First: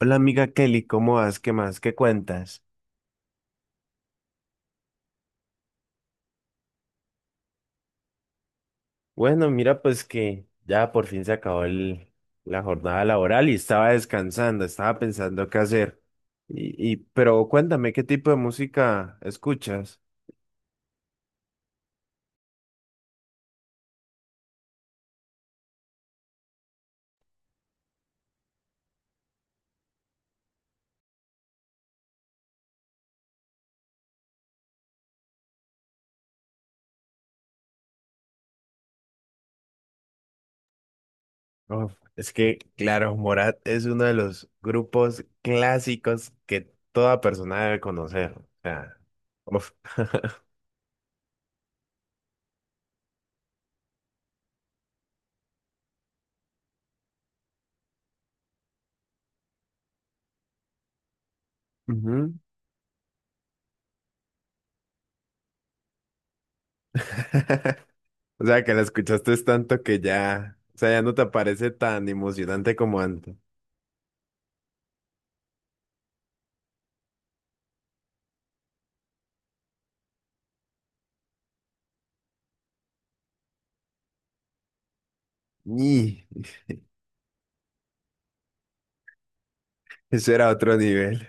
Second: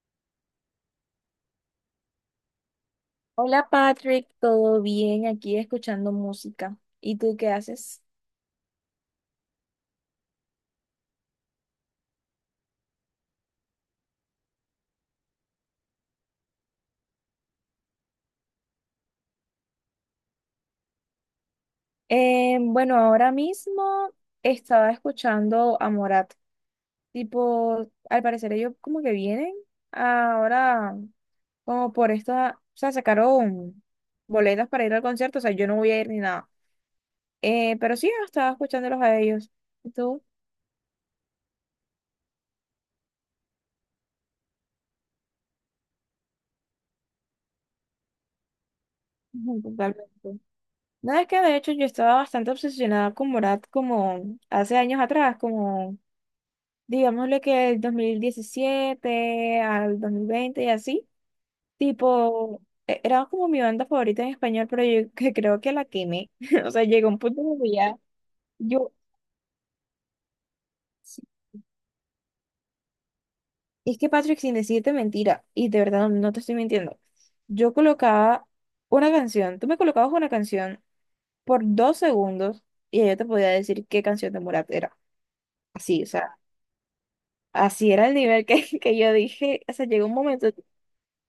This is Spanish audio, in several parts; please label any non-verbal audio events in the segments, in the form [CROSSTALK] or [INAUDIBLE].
Hola amiga Kelly, ¿cómo vas? ¿Qué más? ¿Qué cuentas? Hola Patrick, ¿todo bien? Aquí escuchando música. ¿Y tú qué haces? Bueno, mira, pues que ya por fin se acabó la jornada laboral y estaba descansando, estaba pensando qué hacer. Pero cuéntame, ¿qué tipo de música escuchas? Bueno, ahora mismo estaba escuchando a Morat. Tipo, al parecer ellos como que vienen ahora como por esta, o sea, sacaron boletas para ir al concierto, o sea, yo no voy a ir ni nada. Pero sí, estaba escuchándolos a ellos. ¿Y tú? Uf, es que, claro, Morat es uno de los grupos clásicos que toda persona debe conocer. O sea, Ujú, uf. totalmente. [LAUGHS] Nada, es que de hecho yo estaba bastante obsesionada con Morat como hace años atrás, como digámosle que el 2017 al 2020 y así, Ujú. tipo, era como mi banda favorita en español, pero yo [LAUGHS] que creo que la quemé. [LAUGHS] O sea, llegó un punto en el que [LAUGHS] ya, O sea, que la yo, escuchaste es tanto que ya, o sea, ya no sí, te parece tan emocionante como antes. es que Patrick, sin decirte mentira, y de verdad no, no te estoy mintiendo, yo colocaba una canción, tú me colocabas una canción por 2 segundos y ya yo te podía decir qué canción de Morat era. Así, o Y sea, así era el nivel que, [LAUGHS] que yo dije, o sea, llegó un eso momento. era otro nivel.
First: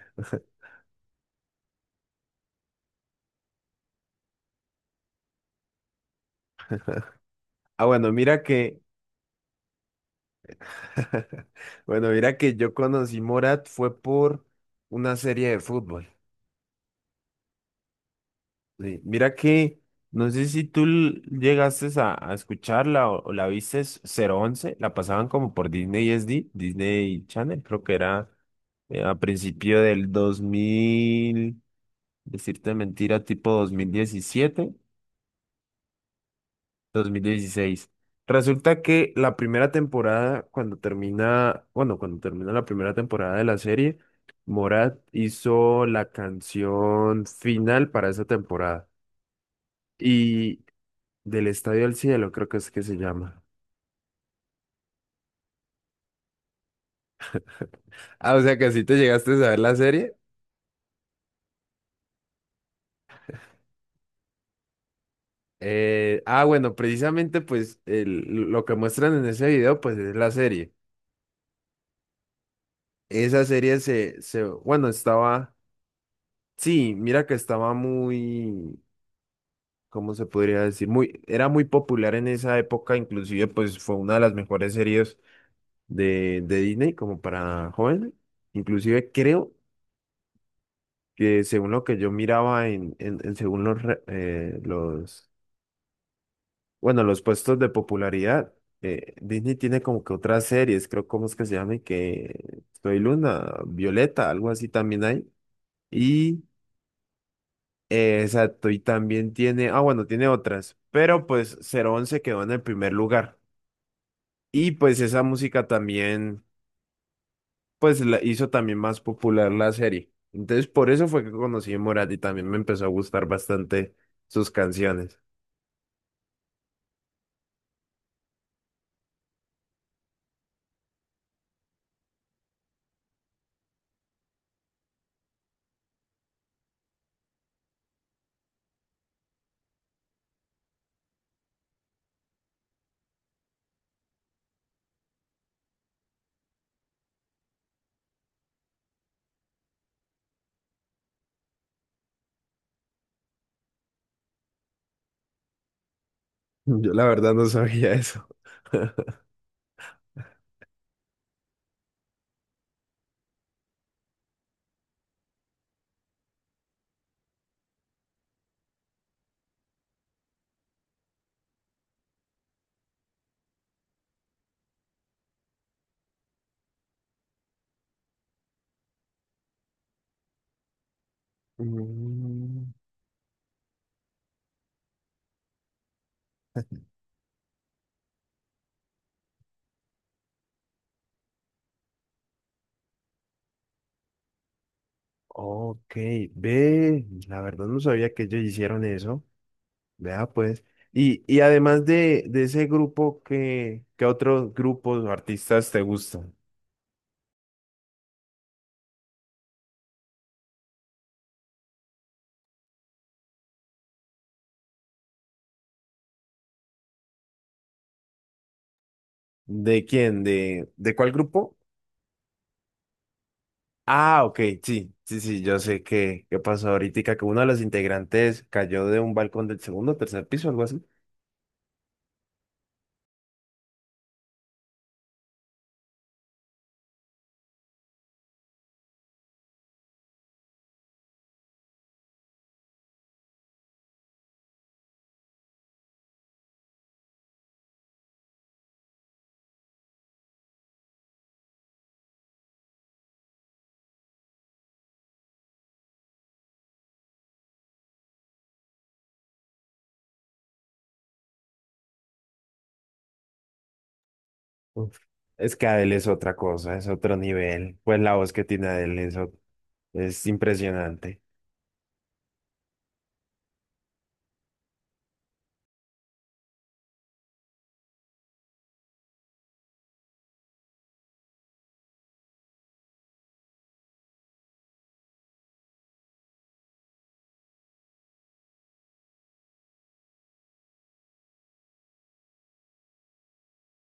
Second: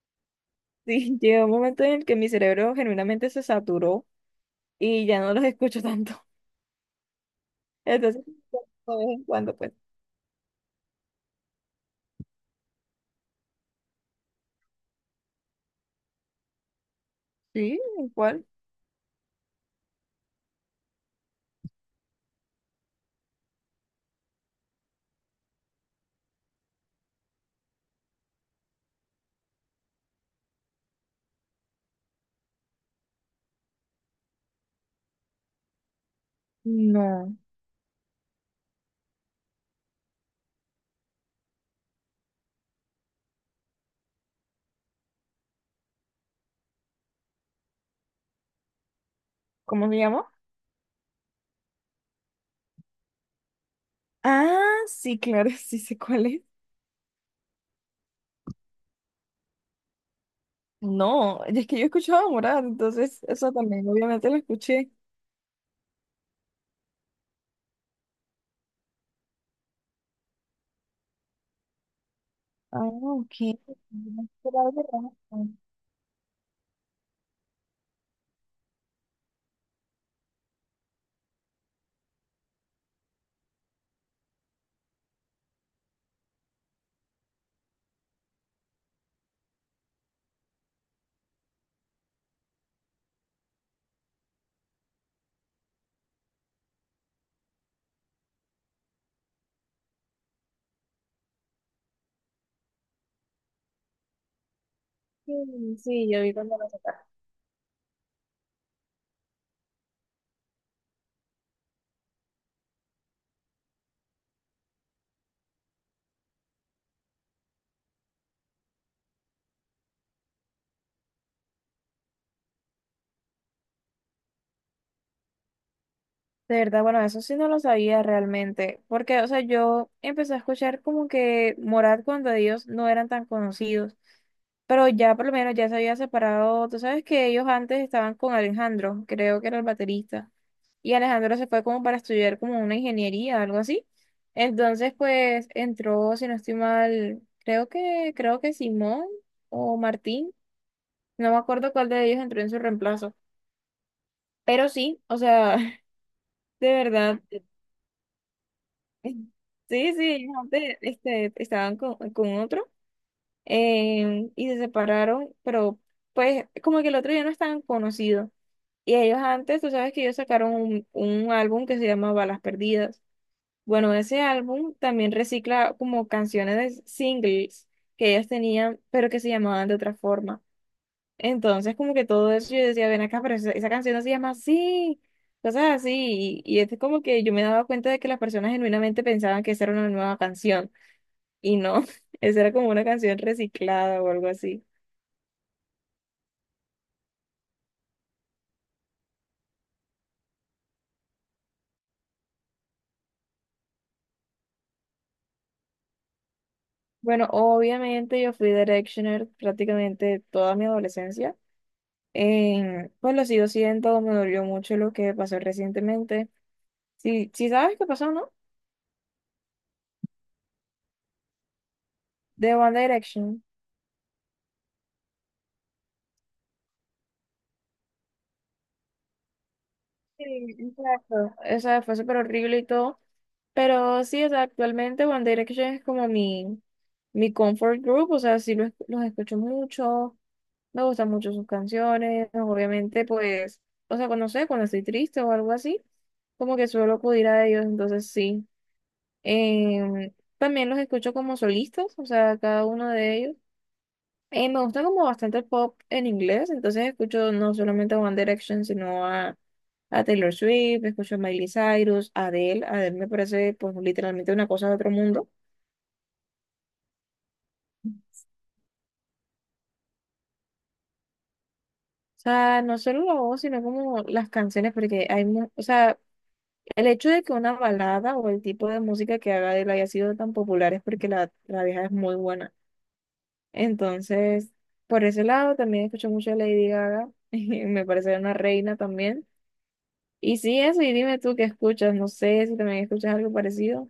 Sí, llegó un momento en el que mi cerebro genuinamente se saturó y ya no los escucho tanto. [LAUGHS] Ah, bueno, Entonces, de mira que, vez en cuando, pues. [LAUGHS] bueno, mira que yo conocí Morat fue por una serie de fútbol. Sí, ¿cuál? Sí, mira que, no sé si tú llegaste a escucharla o la viste es cero once, la pasaban como por Disney SD, Disney Channel, creo que era a principio del 2000, decirte mentira, tipo 2017, dos mil No. dieciséis Resulta que la primera temporada, cuando termina, bueno, cuando termina la primera temporada de la serie, Morat hizo la canción final para esa temporada. ¿Cómo se llama? Y Del Estadio al Cielo, creo que es que se llama. Ah, sí, claro, [LAUGHS] sí sé cuál es. Ah, o sea que así te llegaste a ver la serie. No, es que yo escuchaba Morat, entonces eso también, obviamente lo escuché. Ah, bueno, precisamente pues lo que muestran en ese video pues es la serie. Ah, ok. Esa serie Era algo bueno, raro. estaba, sí, mira que estaba muy, ¿cómo se podría decir? Muy, era muy popular en esa época, inclusive pues fue una de las mejores series de Disney como para jóvenes. Inclusive creo que según lo que yo miraba en según los, los, bueno, los puestos de popularidad, Disney tiene como que otras series, creo, ¿cómo es que se llama? Que Soy Luna, Violeta, algo así también hay. Sí, sí, yo vi Y... cuando lo sacaron. Exacto, y también tiene, ah, bueno, tiene otras, pero pues cero once quedó en el primer lugar. Y pues esa música también, pues la hizo también más popular la serie. Entonces por eso fue que conocí a Morat y también me empezó a gustar bastante sus canciones. De verdad, bueno, eso sí no lo sabía realmente, porque, o sea, yo empecé a escuchar como que Morat cuando ellos no eran tan conocidos, pero ya por lo menos ya se había separado, tú sabes que ellos antes estaban con Alejandro, creo que era el baterista, y Alejandro se fue como para estudiar como una ingeniería, algo así, entonces pues entró, si no estoy mal, creo que Simón o Martín, no me acuerdo cuál de ellos entró en su reemplazo, pero sí, o sea, [LAUGHS] [LAUGHS] de Yo la verdad. verdad no sabía eso. Sí, sí, antes, este, estaban con otro y se separaron, pero pues como que el otro ya no estaban conocidos. Y ellos antes, tú sabes que ellos sacaron un álbum que se llama Balas Perdidas. Bueno, ese álbum también recicla como canciones de singles que ellos tenían, pero que se llamaban de otra forma. Entonces, como que todo eso, yo Mm, decía, ven acá, pero esa canción no se llama así, cosas así. Y es como que yo me daba cuenta de que las personas genuinamente pensaban que esa era una nueva canción y no, [LAUGHS] esa era como una canción reciclada o algo así. ok, ve, la verdad no sabía que ellos hicieron eso. Vea pues. Y además de ese grupo, ¿Qué otros grupos o artistas te gustan? Bueno, obviamente yo fui Directioner prácticamente toda mi adolescencia. Pues lo sigo siendo, me dolió mucho lo que pasó recientemente. Sí, sí sabes qué pasó, ¿no? ¿De quién? ¿De cuál grupo? De One Direction. Ah, ok, sí, sí, sí, yo sé que, qué pasó ahorita, que uno de los integrantes cayó de un balcón del segundo o Sí, tercer piso, algo así. exacto. O sea, fue súper horrible y todo. Pero sí, o sea, actualmente One Direction es como mi comfort group. O sea, sí los escucho mucho. Me gustan mucho sus canciones. Obviamente, pues, o sea, cuando sé, cuando estoy triste o algo así, como que suelo acudir a ellos. Entonces, sí. Em, también los escucho como solistas, o sea, cada uno de ellos. Me gusta como bastante el pop en inglés, entonces escucho no solamente a One Direction, sino a Taylor Swift, escucho a Miley Cyrus, a Adele. Adele me parece pues literalmente una cosa de otro Uf, mundo. O es que Adele es otra cosa, es otro nivel. Pues la voz que tiene Adele es impresionante. sea, no solo la voz, sino como las canciones, porque hay, o sea, el hecho de que una balada o el tipo de música que haga Adele haya sido tan popular es porque la vieja es muy buena. Entonces, por ese lado también escucho mucho a Lady Gaga, [LAUGHS] me parece una reina también. Y sí, eso, y dime tú qué escuchas, no sé si también escuchas algo parecido.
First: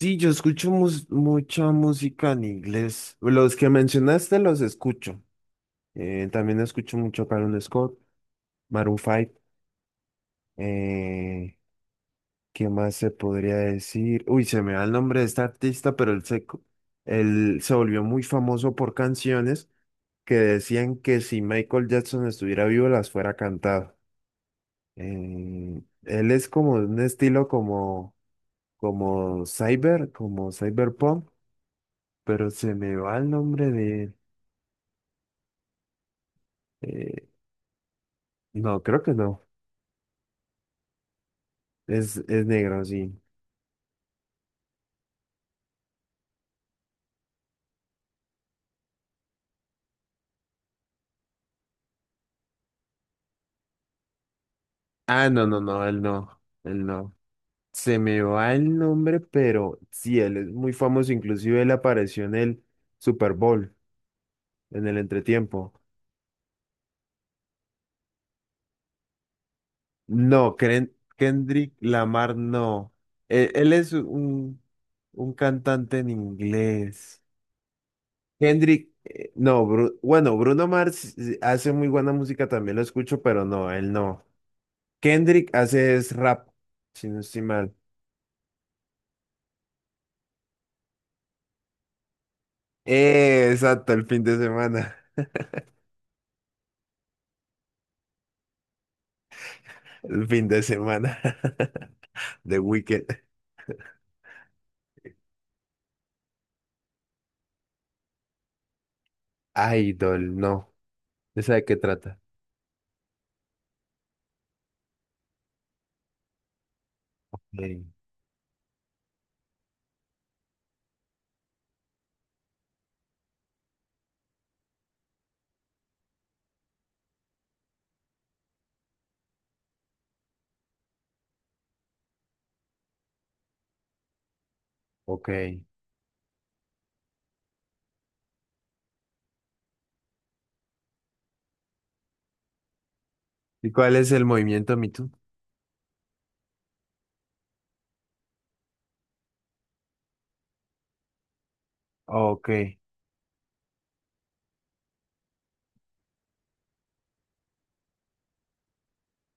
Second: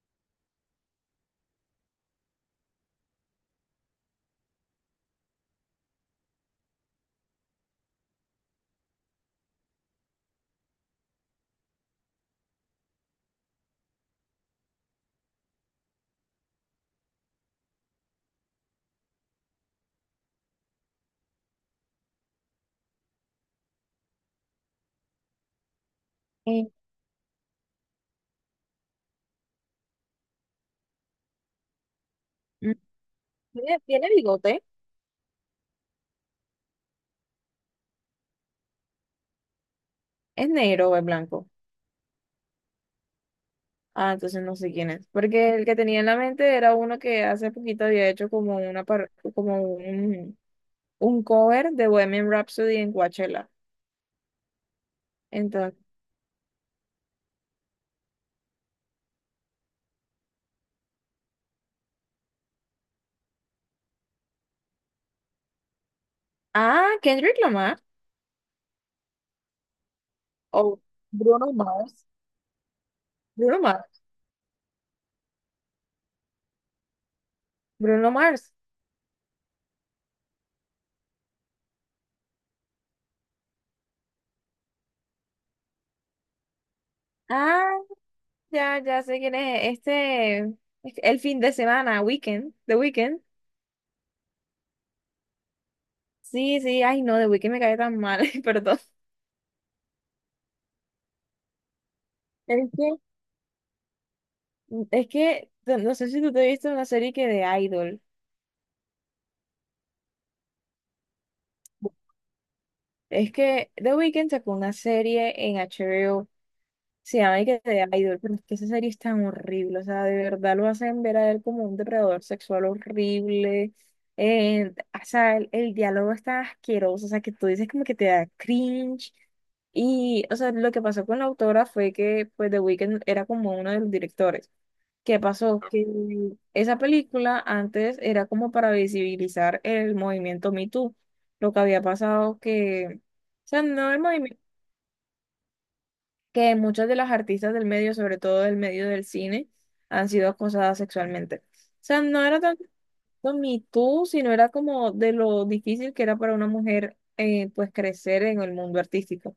Sí, yo escucho mucha música en inglés. Los que mencionaste los escucho. También escucho mucho Carol Scott, Maroon 5. ¿Qué más se podría decir? Uy, se me da el nombre de este artista, pero él se volvió muy famoso por canciones que decían que si Michael Jackson estuviera vivo las fuera cantado. Él es Eh, como de un estilo como, como cyber, como cyberpunk, pero mm, se me va el nombre ¿Tiene, de... tiene él. bigote? eh, no, creo que no. ¿Es negro o es blanco? Es negro, sí. Ah, entonces no sé quién es. Porque el que tenía en la mente era uno que hace poquito había hecho como una par- como un cover de Bohemian Rhapsody en Coachella. Ah, no, no, Entonces, no, él no, él no. Se me va el nombre, pero sí, él es muy famoso. Inclusive él apareció en el Super Bowl, en el entretiempo. ah, ¿Kendrick Lamar No, o Bruno Kendrick Mars? Lamar no. Bruno él es Mars. Un cantante en inglés. Bruno Mars. Kendrick, no, bueno, Bruno Mars hace muy buena música, también lo escucho, pero no, él no. Kendrick hace es rap, si no estoy Ah, mal. ya, ya sé quién es. El fin de semana, Weekend, The Weekend. Exacto, el fin de semana. [LAUGHS] Sí, sí, ay no, The Weeknd me cae tan mal, [LAUGHS] perdón. El fin de semana. [LAUGHS] The Es que, Weeknd. No sé si tú te viste una serie que de Idol. Idol, no. ¿Esa de qué trata? Es que The Weeknd sacó una serie en HBO, se llama y que The Sí. Idol, pero es que esa serie es tan horrible, o sea, de verdad lo hacen ver a él como un depredador sexual horrible, o sea, el diálogo está asqueroso, o sea, que tú dices como que te da cringe, y, o sea, lo que pasó con la autora fue que, pues, The Weeknd era como uno de los directores. ¿Qué Ok. pasó? Que esa película antes era como para visibilizar el movimiento Me Too. Lo que había pasado que, o sea, ¿Y no cuál el es el movimiento, movimiento Me Too? que muchas de las artistas del medio, sobre todo del medio del cine, han sido acosadas sexualmente. O sea, no era Ok. tanto Me Too, sino era como de lo difícil que era para una mujer, pues, crecer en el mundo artístico.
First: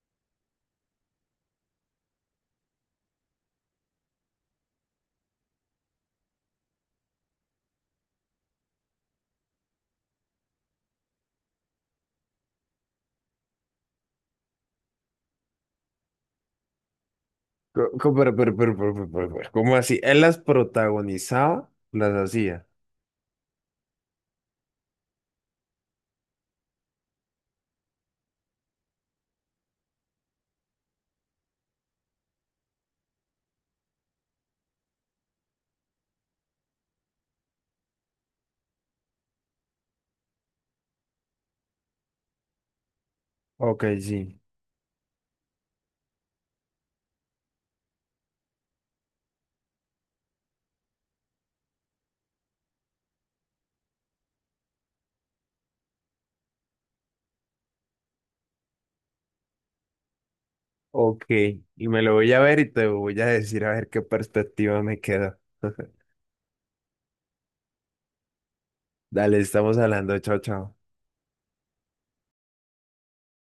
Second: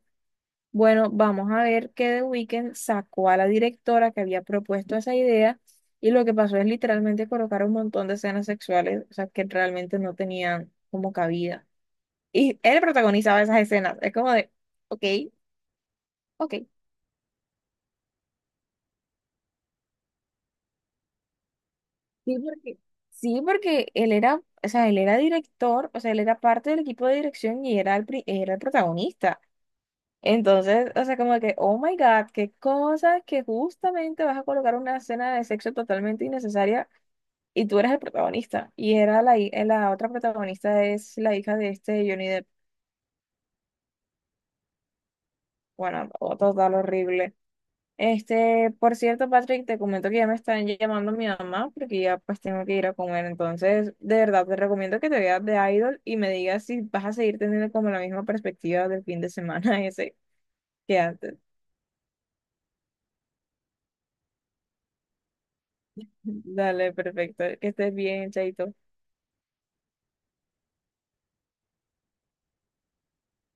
Bueno, vamos a ver que The Weeknd sacó a la directora que había propuesto esa idea y lo que pasó es literalmente colocar un montón de escenas sexuales, o sea, que realmente no tenían como cabida. Y él protagonizaba esas escenas. Es como de, ok, ok. Pero, ¿cómo así? ¿Él las protagonizaba? ¿Las Sí, hacía? porque, sí, porque él era, o sea, él era director, o sea, él era parte del equipo de dirección y era el protagonista. Entonces, o sea, como que, oh my God, qué cosa que justamente vas a colocar una escena de sexo totalmente innecesaria y tú eres el protagonista. La otra protagonista es la hija de este Johnny Depp. Ok, sí. Bueno, otro total horrible. Este, por cierto, Patrick, te comento que ya me están llamando mi mamá porque ya pues tengo que ir a comer. Entonces, de verdad, te recomiendo que te veas de Idol y me digas si vas a seguir teniendo como la misma perspectiva del fin de semana [LAUGHS] ese que Ok. antes. Y me lo voy a ver y te voy a decir a ver qué perspectiva me queda. [LAUGHS] Dale, perfecto. Que estés bien, Chaito. Dale, estamos hablando. Chao, chao.